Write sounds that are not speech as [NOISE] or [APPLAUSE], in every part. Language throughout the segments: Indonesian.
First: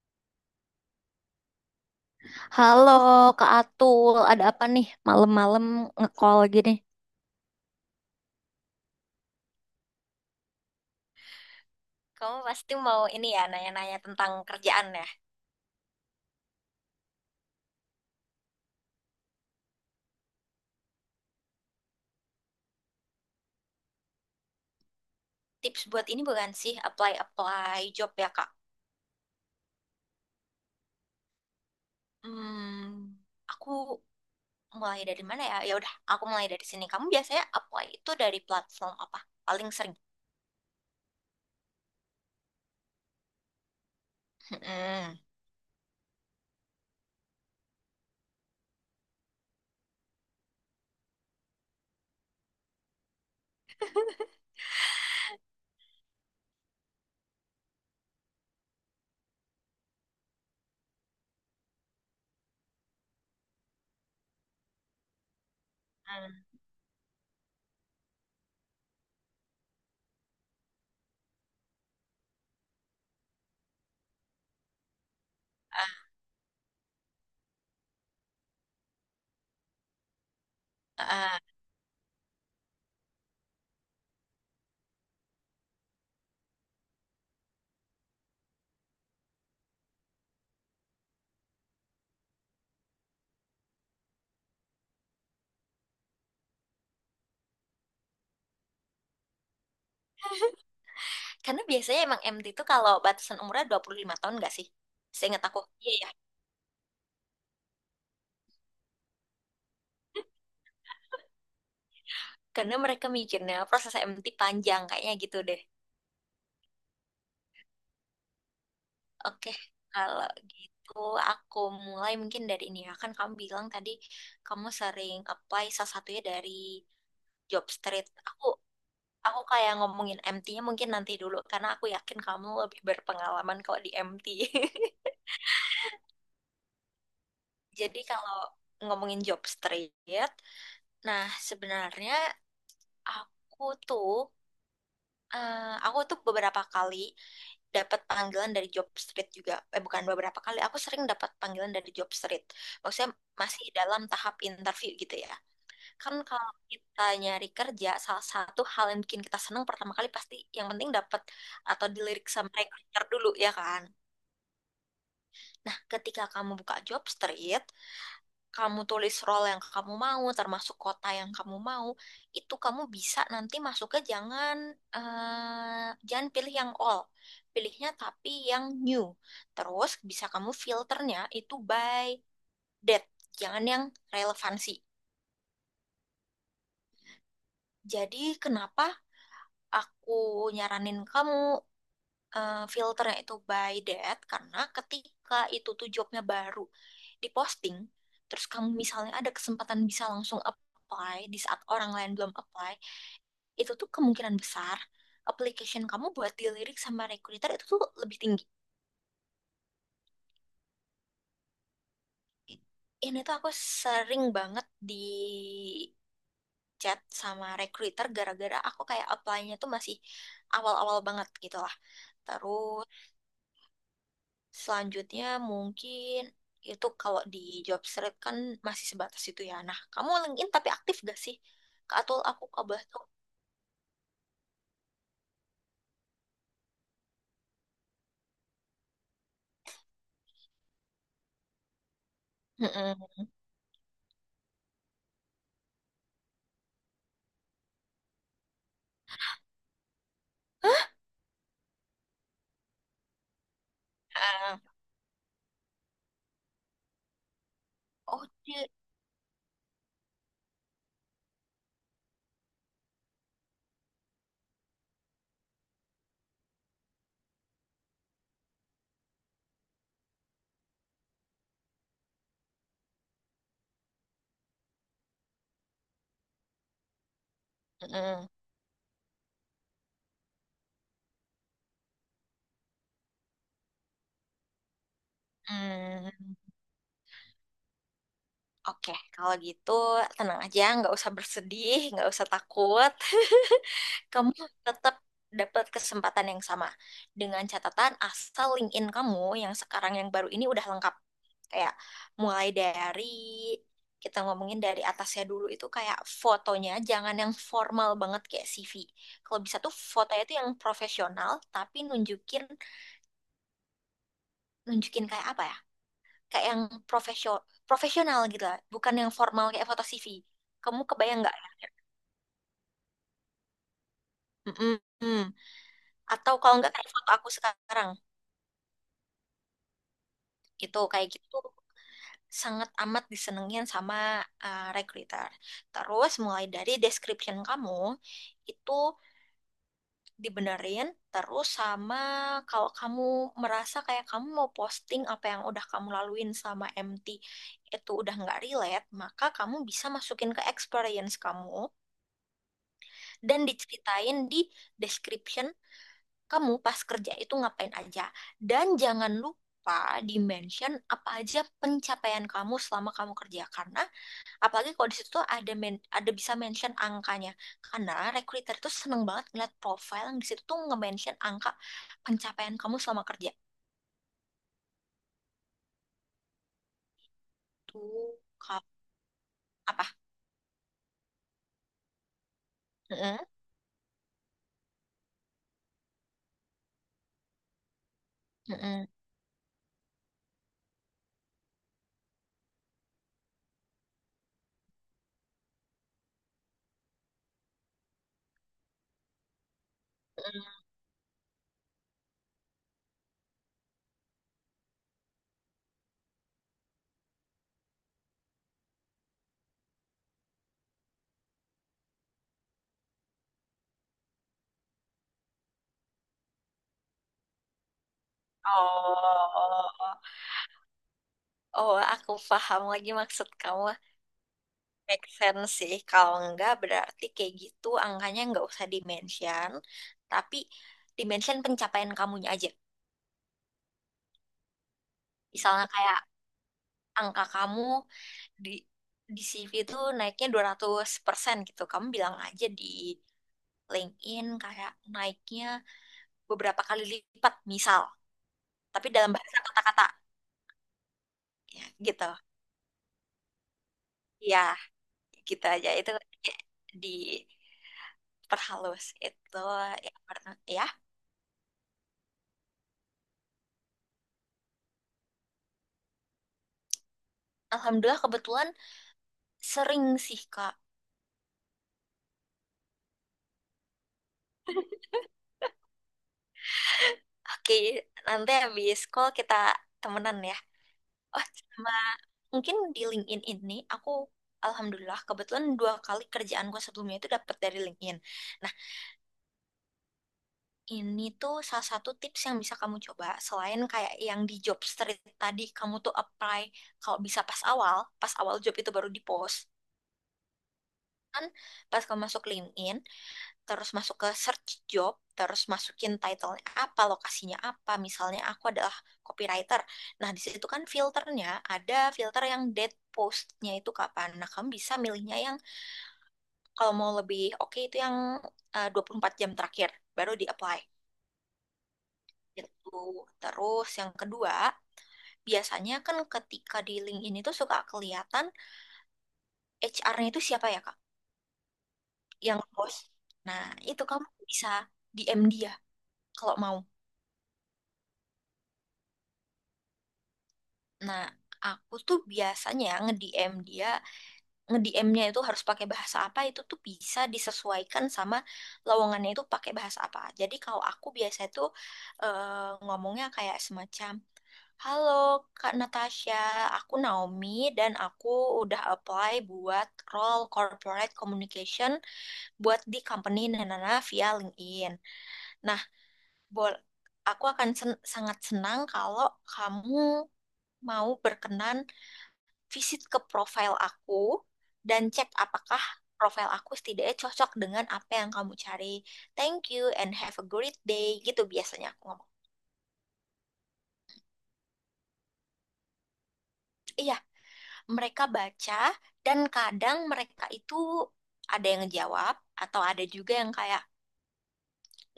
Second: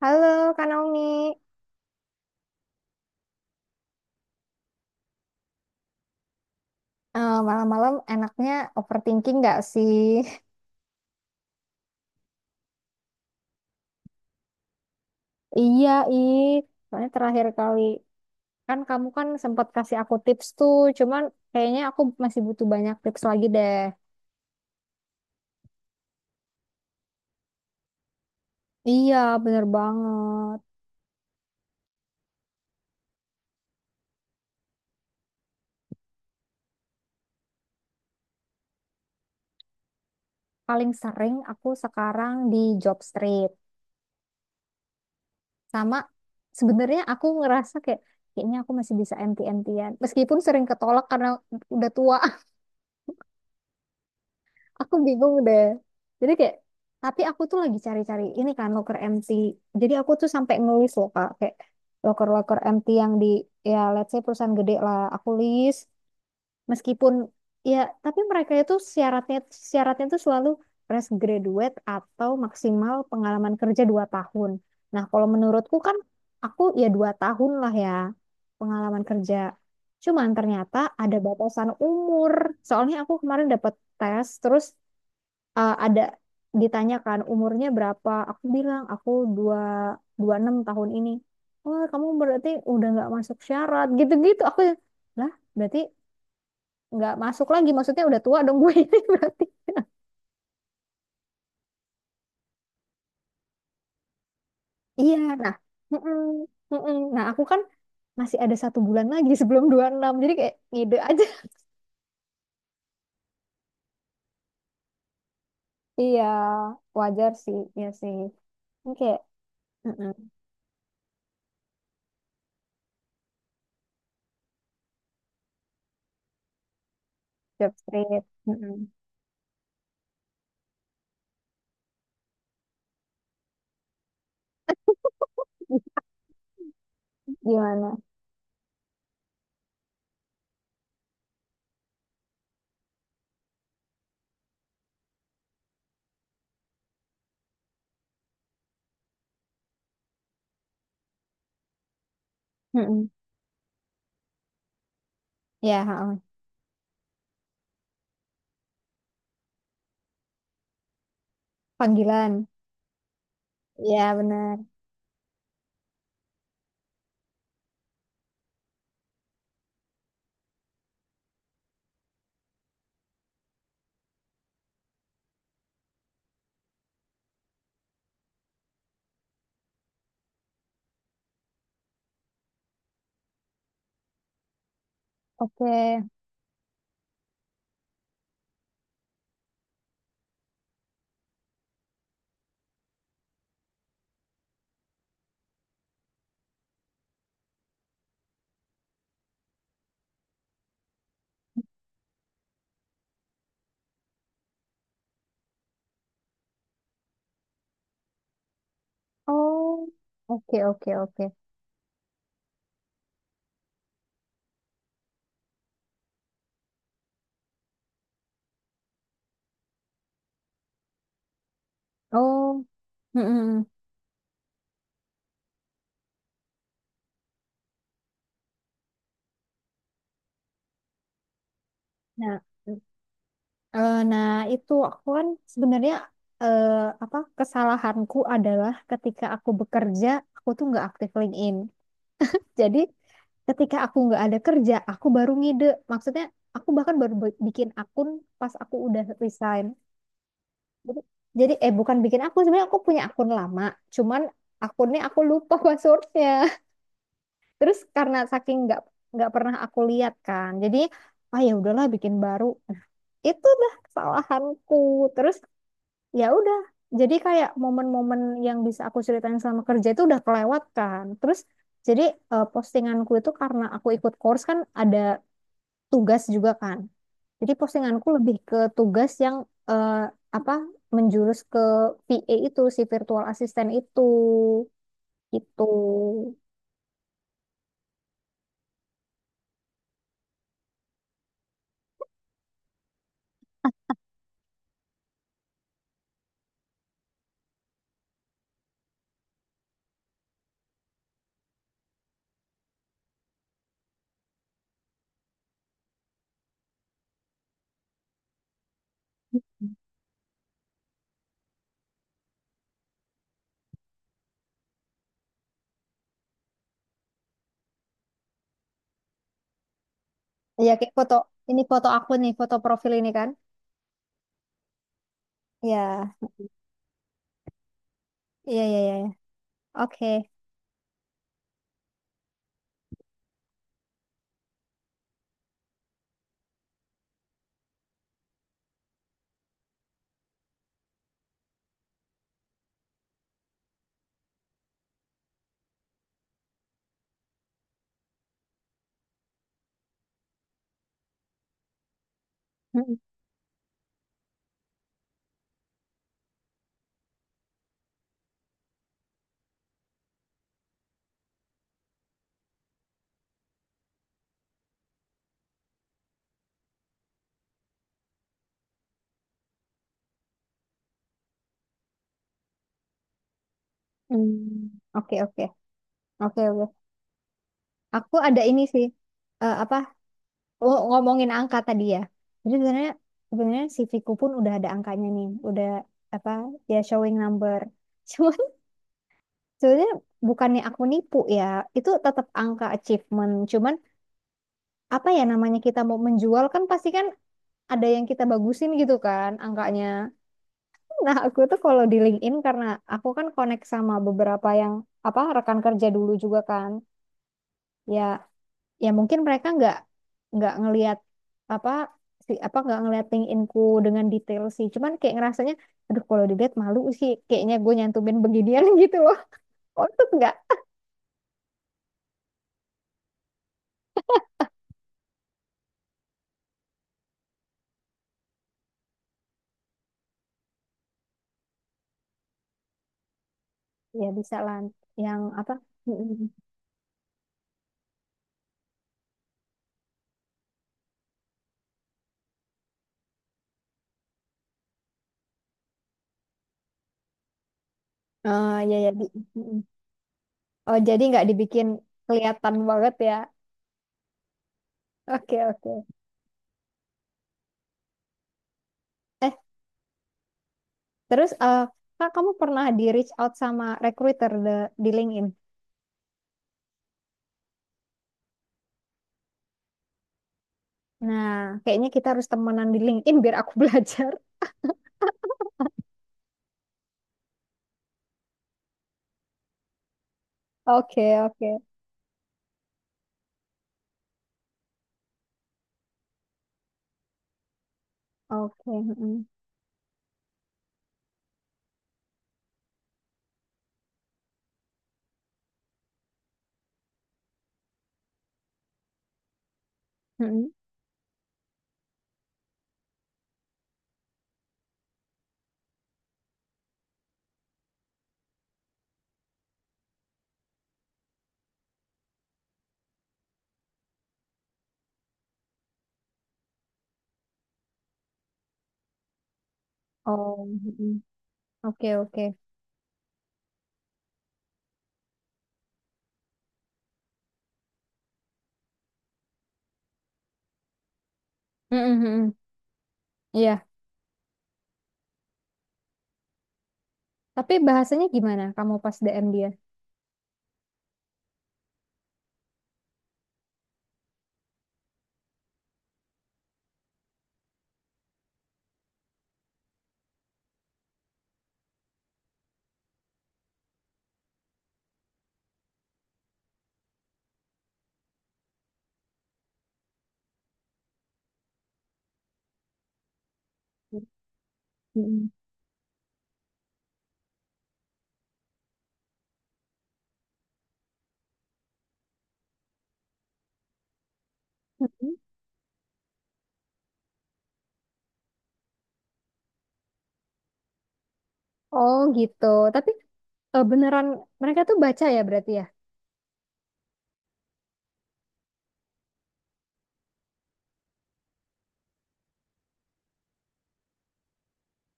Halo, Kak Naomi. Halo Kak Atul, ada apa nih malam-malam nge-call gini? Malam-malam enaknya overthinking nggak sih? Kamu pasti mau ini ya, nanya-nanya tentang kerjaan ya. [LAUGHS] Iya, ih. Soalnya terakhir kali kan, kamu kan sempat kasih aku tips tuh, cuman kayaknya aku masih butuh banyak tips lagi deh. Tips buat ini bukan sih, apply-apply job ya, Kak? Iya, bener banget. Hmm, aku mulai dari mana ya? Ya udah, aku mulai dari sini. Kamu biasanya apply itu dari platform apa? Paling sering. Paling sering aku sekarang di job street. Hmm. Sama, sebenarnya aku ngerasa kayak kayaknya aku masih bisa enti entian. Meskipun sering ketolak karena udah tua. Aku bingung deh, jadi kayak, tapi aku tuh lagi cari-cari ini kan locker empty, jadi aku tuh sampai ngelis loh kak, kayak locker-locker empty yang di, ya let's say, perusahaan gede lah aku list. Hmm. Meskipun, ya, tapi mereka itu syaratnya syaratnya tuh selalu fresh graduate atau maksimal pengalaman kerja 2 tahun. Nah, kalau menurutku kan, Ah, aku ya 2 tahun lah ya pengalaman kerja, cuman ternyata ah, ada ah. batasan umur. Soalnya aku kemarin dapat tes, terus ada ditanyakan umurnya berapa. Aku bilang aku dua dua enam tahun ini. Wah, kamu berarti udah nggak masuk syarat gitu-gitu, aku ya, lah berarti nggak masuk lagi, maksudnya udah tua dong gue ini [LAUGHS] berarti. Karena biasanya emang MT itu kalau batasan umurnya 25 tahun nggak sih? Iya. Seingat Nah. aku. Iya ya. Mm-mm, mm-mm. Nah, aku kan masih ada 1 bulan lagi [LAUGHS] sebelum 26, jadi kayak ngide aja. Karena mereka mikirnya proses MT panjang kayaknya gitu deh. [LAUGHS] Iya, wajar sih ya sih. Ini kayak, Oke, mm-mm, kalau gitu aku mulai mungkin dari ini ya. Kan kamu bilang tadi kamu sering apply salah satunya dari job job street. street, Aku mm-mm. aku kayak ngomongin MT-nya mungkin nanti dulu karena aku yakin kamu lebih berpengalaman kalau di MT. [LAUGHS] [LAUGHS] Gimana? Jadi kalau ngomongin job street, nah sebenarnya aku tuh eh, aku tuh beberapa kali dapat panggilan dari job street juga. Eh, bukan beberapa kali, aku sering dapat panggilan dari job street. Mm-mm. Maksudnya masih dalam tahap interview gitu ya. Ya Kan ha-ha. kalau kita nyari kerja, salah satu hal yang bikin kita senang pertama kali pasti yang penting dapat atau dilirik Panggilan, sama recruiter dulu ya kan. ya benar. Nah, ketika kamu buka job street, kamu tulis role yang kamu mau, termasuk kota yang kamu mau, itu kamu bisa nanti masuknya jangan jangan pilih yang all, pilihnya tapi yang new. Terus bisa kamu filternya itu by date, jangan yang relevansi. Oke. Jadi kenapa aku nyaranin kamu filternya itu by date? Karena ketika itu tuh jobnya baru diposting, terus kamu misalnya ada kesempatan bisa langsung apply di saat orang lain belum apply, itu tuh kemungkinan besar application kamu buat dilirik sama recruiter itu tuh lebih tinggi. Oh, oke, oke, oke. Ini tuh aku sering banget di chat sama recruiter gara-gara aku kayak apply-nya tuh masih awal-awal banget gitu lah. Oh, Terus mm-mm. selanjutnya mungkin itu kalau di job street kan masih sebatas itu ya. Nah, kamu LinkedIn tapi aktif gak sih? Kak Atul Nah, aku kabar tuh. nah, itu aku kan sebenarnya, eh, apa, kesalahanku adalah ketika aku bekerja, aku tuh nggak aktif LinkedIn. Jadi Mm-mm. ketika aku nggak ada kerja, aku baru ngide. Maksudnya aku bahkan baru bikin akun pas aku udah resign. Jadi, jadi, bukan bikin akun, sebenarnya aku punya akun lama, cuman Ah, akunnya aku lupa [LAUGHS] passwordnya. Terus karena oh, saking dia. nggak pernah aku lihat kan, jadi ah ya udahlah bikin baru. Nah, itulah kesalahanku. Terus ya udah, jadi kayak momen-momen yang bisa aku ceritain selama kerja itu udah kelewat kan. Terus jadi postinganku itu karena aku ikut course kan ada tugas juga kan. Jadi postinganku Mm-mm. lebih ke tugas yang eh, apa, menjurus ke VA itu si virtual assistant itu gitu. Mm. Oke, kalau gitu tenang aja, nggak usah bersedih, nggak usah takut. [LAUGHS] Kamu tetap dapat kesempatan yang sama. Dengan catatan asal LinkedIn kamu yang sekarang yang baru ini udah lengkap. Kayak mulai dari, kita ngomongin dari atasnya dulu itu kayak fotonya, jangan yang formal banget kayak CV. Kalau bisa tuh fotonya tuh yang profesional, tapi nunjukin, nunjukin kayak apa ya? Kayak yang profesional profesional gitu lah, bukan yang formal kayak foto CV. Iya, Kamu kayak foto kebayang nggak? ini, foto aku nih, foto profil ini kan. Mm-mm. Iya, Atau kalau nggak kayak foto aku sekarang iya, iya, iya, iya. Oke. gitu, kayak gitu sangat amat disenengin sama recruiter. Terus mulai dari description kamu itu dibenerin, terus sama kalau kamu merasa kayak kamu mau posting apa yang udah kamu laluin sama MT itu udah nggak relate, maka kamu bisa masukin ke experience kamu Mm, dan diceritain di description kamu pas kerja itu ngapain aja. Dan jangan lupa di mention apa aja pencapaian kamu selama kamu kerja karena apalagi kalau di situ ada bisa mention angkanya. Karena recruiter itu seneng banget ngeliat profile yang di situ tuh nge-mention angka pencapaian kamu selama kerja. mm. Oke, oke. Oke, oke. Aku Tuh ada ini kap- sih. Eh, apa? apa? Ngomongin angka tadi ya. Jadi sebenarnya Mm-mm, sebenarnya CV-ku pun udah ada angkanya nih. Udah apa? Ya, showing number. [LAUGHS] Cuman mm-mm, sebenarnya bukannya aku nipu ya. Itu tetap angka achievement. Cuman apa ya namanya, kita mau menjual kan, pasti kan ada yang kita bagusin gitu kan angkanya. mm-mm. Nah, aku tuh kalau di LinkedIn, karena aku kan connect sama beberapa yang apa, rekan kerja dulu juga kan. Ya, ya, mungkin mereka nggak ngelihat apa, si apa, nggak ngeliat LinkedInku dengan detail sih. Cuman kayak ngerasanya, aduh kalau dilihat malu sih. Kayaknya gue nyantumin beginian [LAUGHS] Oh, gitu loh. oh, Untuk nggak? oh, aku paham lagi maksud kamu. Make sense sih, kalau enggak berarti kayak gitu angkanya enggak usah dimention, tapi dimension pencapaian kamunya aja. Ya bisa lah. Yang apa? Misalnya [LAUGHS] kayak Mm-mm. angka kamu di di CV itu naiknya 200% gitu. Kamu bilang aja di LinkedIn kayak naiknya beberapa kali lipat misal, Oh ya tapi ya. dalam [LAUGHS] bahasa Mm-mm. kata-kata Oh, jadi nggak ya dibikin gitu. kelihatan banget ya. Ya, Oke, gitu aja oke. itu di perhalus eh itu ya pernah ya Terus, Kak, kamu pernah di reach out sama recruiter di LinkedIn? alhamdulillah kebetulan sering sih, Kak. Nah, kayaknya kita harus temenan di LinkedIn biar aku [LAUGHS] belajar. Oke, nanti habis call kita temenan ya. Oke, Oh, oke, sama mungkin di LinkedIn ini aku alhamdulillah kebetulan 2 kali kerjaanku sebelumnya itu dapat dari LinkedIn. Nah, oke. Mm-mm, ini tuh salah satu tips yang bisa kamu coba selain kayak yang di job street tadi kamu tuh apply kalau bisa pas awal job itu baru di post. mm-mm. Kan pas kamu masuk LinkedIn terus masuk ke search job, terus masukin title-nya apa, lokasinya apa. Misalnya aku adalah copywriter. Nah, di situ kan filternya ada filter yang date post-nya itu kapan. Nah, kamu bisa milihnya yang kalau mau lebih oke okay, itu yang 24 jam terakhir baru Oh, di-apply. mm-mm. Oke, oke. Gitu. Terus yang kedua, biasanya kan ketika di LinkedIn itu suka kelihatan HR-nya itu siapa ya, Kak? Mm-mm, mm-mm. Yang bos. Nah, Iya. itu kamu bisa DM dia kalau mau. Tapi bahasanya gimana? Kamu pas DM dia? Nah, aku tuh biasanya nge-DM dia, nge-DM-nya itu harus pakai bahasa apa itu tuh bisa disesuaikan sama lowongannya itu pakai bahasa apa. Jadi kalau aku biasa itu ngomongnya kayak semacam, Halo Kak Natasha, aku Naomi dan aku udah apply buat role corporate communication buat di company Nanana via LinkedIn. Mm-mm. Nah, bol aku akan sangat senang kalau kamu mau berkenan visit ke profil aku dan cek Mm-mm. apakah profil aku setidaknya cocok dengan apa yang kamu cari. Thank you and have a great day. Gitu biasanya aku Oh, ngomong. gitu. Tapi beneran mereka tuh baca ya berarti ya? Iya, mereka baca dan kadang mereka itu ada yang ngejawab atau ada juga yang kayak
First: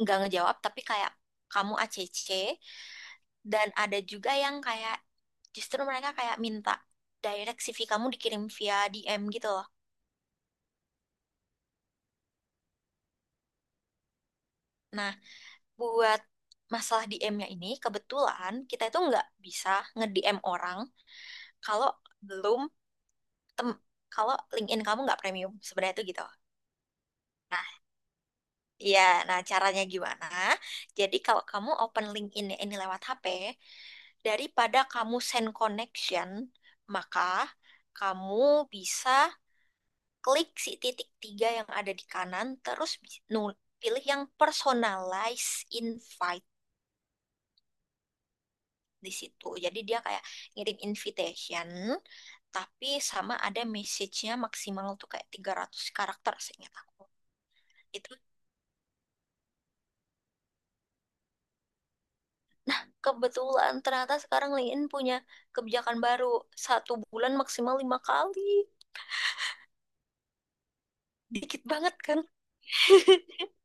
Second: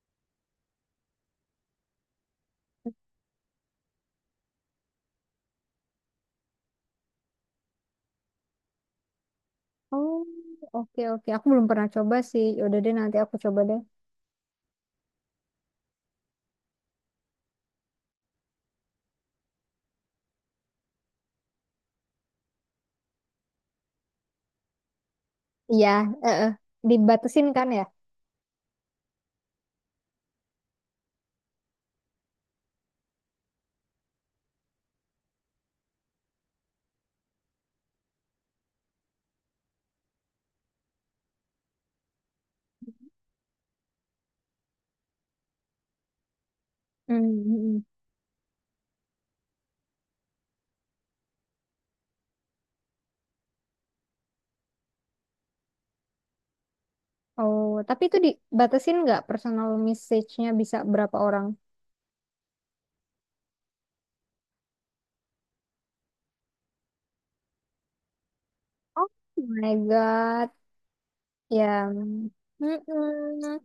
nggak ngejawab tapi kayak kamu ACC dan ada juga yang kayak justru mereka kayak minta direct CV kamu dikirim via DM gitu loh. Oh, oke, oke. Aku belum pernah coba sih. Ya udah deh, nanti aku coba deh. Nah, buat masalah DM-nya ini, kebetulan kita itu nggak bisa nge-DM orang kalau belum tem kalau LinkedIn kamu nggak premium Iya. sebenarnya itu gitu. eh, eh. Dibatasin kan ya? Nah, iya, nah caranya gimana? Jadi kalau kamu open LinkedIn ya, ini lewat HP, daripada kamu send connection, maka kamu bisa klik si titik tiga yang ada di kanan, terus pilih yang personalized invite. Hmm. Di situ. Jadi dia kayak ngirim invitation, tapi sama ada message-nya maksimal tuh kayak 300 karakter seingat aku. Oh, tapi Itu itu dibatasin nggak, personal message-nya bisa berapa orang? kebetulan ternyata sekarang LinkedIn punya kebijakan baru. Satu bulan maksimal 5 kali. Oh my God. Dikit Ya, banget kan? mm-mm.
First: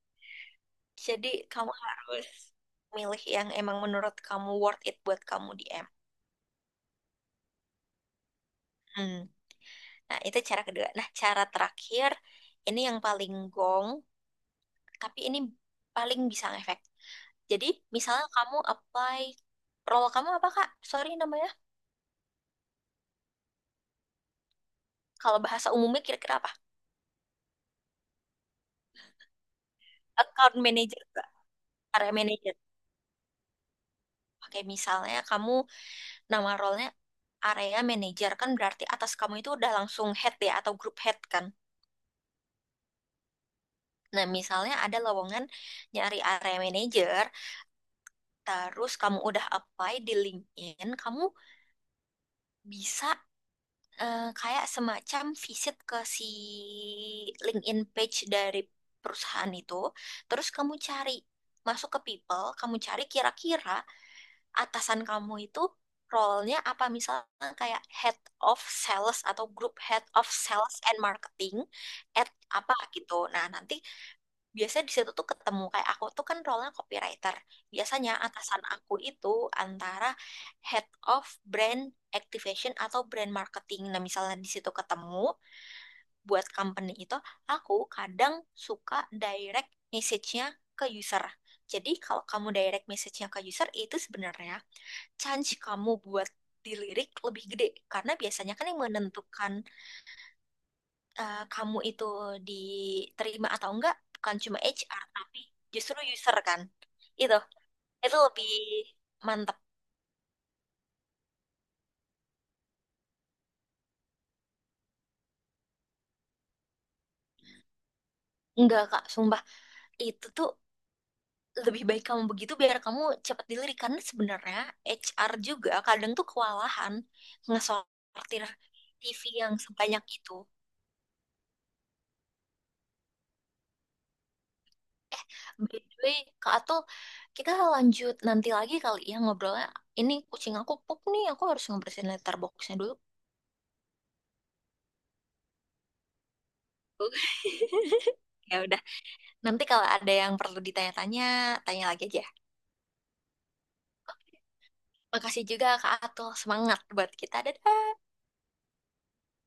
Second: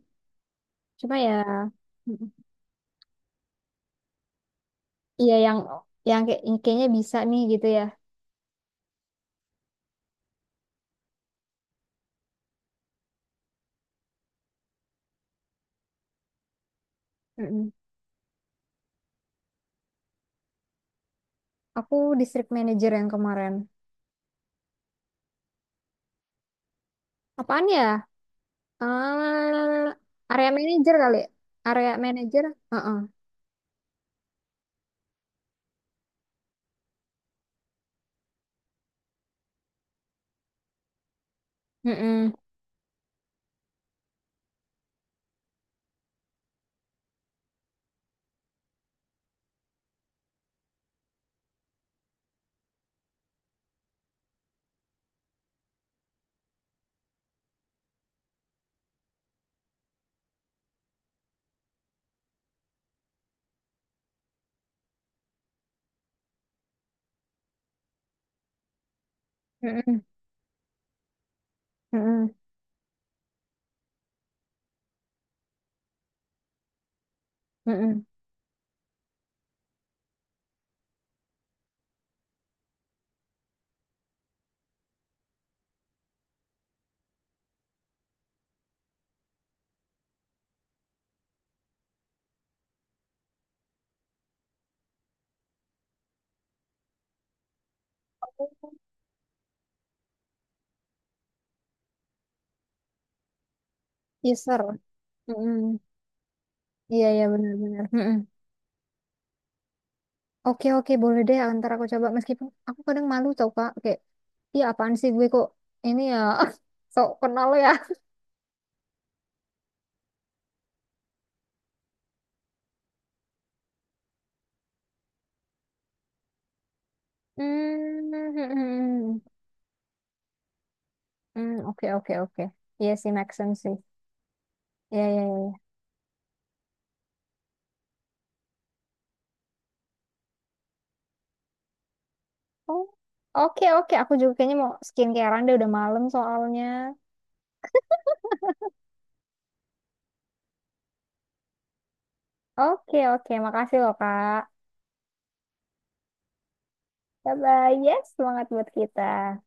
Cuma Jadi ya, kamu harus mm-mm. milih yang emang menurut kamu worth it buat Iya, kamu yang DM. yang kayak yang kayaknya bisa nih gitu ya. Hmm. Nah, itu cara kedua. Nah, cara terakhir, ini yang paling gong, tapi ini paling bisa ngefek. Jadi Mm-mm. misalnya kamu apply role kamu apa Kak? Sorry namanya. Aku district manager yang kemarin. Kalau bahasa umumnya kira-kira apa? Apaan ya? Eh, Area Account manager manager kali. Kak. Area Area manager. manager. Heeh. Oke, misalnya kamu nama role-nya area manager kan berarti atas kamu itu udah langsung head ya atau group head kan. Mm-mm. Nah, misalnya ada lowongan nyari area manager, terus kamu udah apply di LinkedIn, kamu bisa kayak semacam visit ke si LinkedIn page dari perusahaan itu, terus kamu cari masuk ke people, kamu cari kira-kira atasan kamu itu role-nya apa misalnya kayak head of sales atau group Mm-mm. head of sales and marketing at Mm-mm. apa gitu. Nah, nanti biasanya di situ tuh ketemu kayak aku tuh kan role nya copywriter. Mm-mm. Biasanya atasan aku itu antara head of brand activation atau brand marketing. Nah, misalnya di situ ketemu buat company itu, aku kadang suka direct message-nya ke user. Jadi kalau kamu direct message-nya ke user itu sebenarnya chance kamu buat dilirik lebih gede karena biasanya kan yang menentukan kamu itu diterima atau enggak bukan Yes, cuma sir. HR tapi Mm-mm. justru user kan Iya, iya, itu benar-benar. itu lebih mantap. Oke, oke, boleh deh, antar aku coba meskipun aku kadang malu tau kak, kayak iya apaan sih gue kok ini ya [LAUGHS] sok kenal ya. [LAUGHS] Enggak kak, sumpah, itu tuh lebih baik kamu begitu biar kamu cepat dilirik karena sebenarnya HR juga kadang tuh kewalahan Hmm, ngesortir hmm. TV yang sebanyak itu. Hmm, oke, oke, oke. Iya sih, make sense sih. Iya, iya, iya. By the way, Kak Atul, kita lanjut nanti lagi kali ya ngobrolnya. Ini kucing aku pup nih, aku harus ngebersihin litter boxnya Oh, dulu. oke, oke, aku juga kayaknya mau skincarean deh, udah malam soalnya. [LAUGHS] Ya udah. Nanti kalau ada yang perlu ditanya-tanya, tanya lagi aja. Oke, oke, makasih loh kak. Makasih juga Kak Atul. Semangat buat Bye kita. bye. Dadah. Yes, semangat buat kita.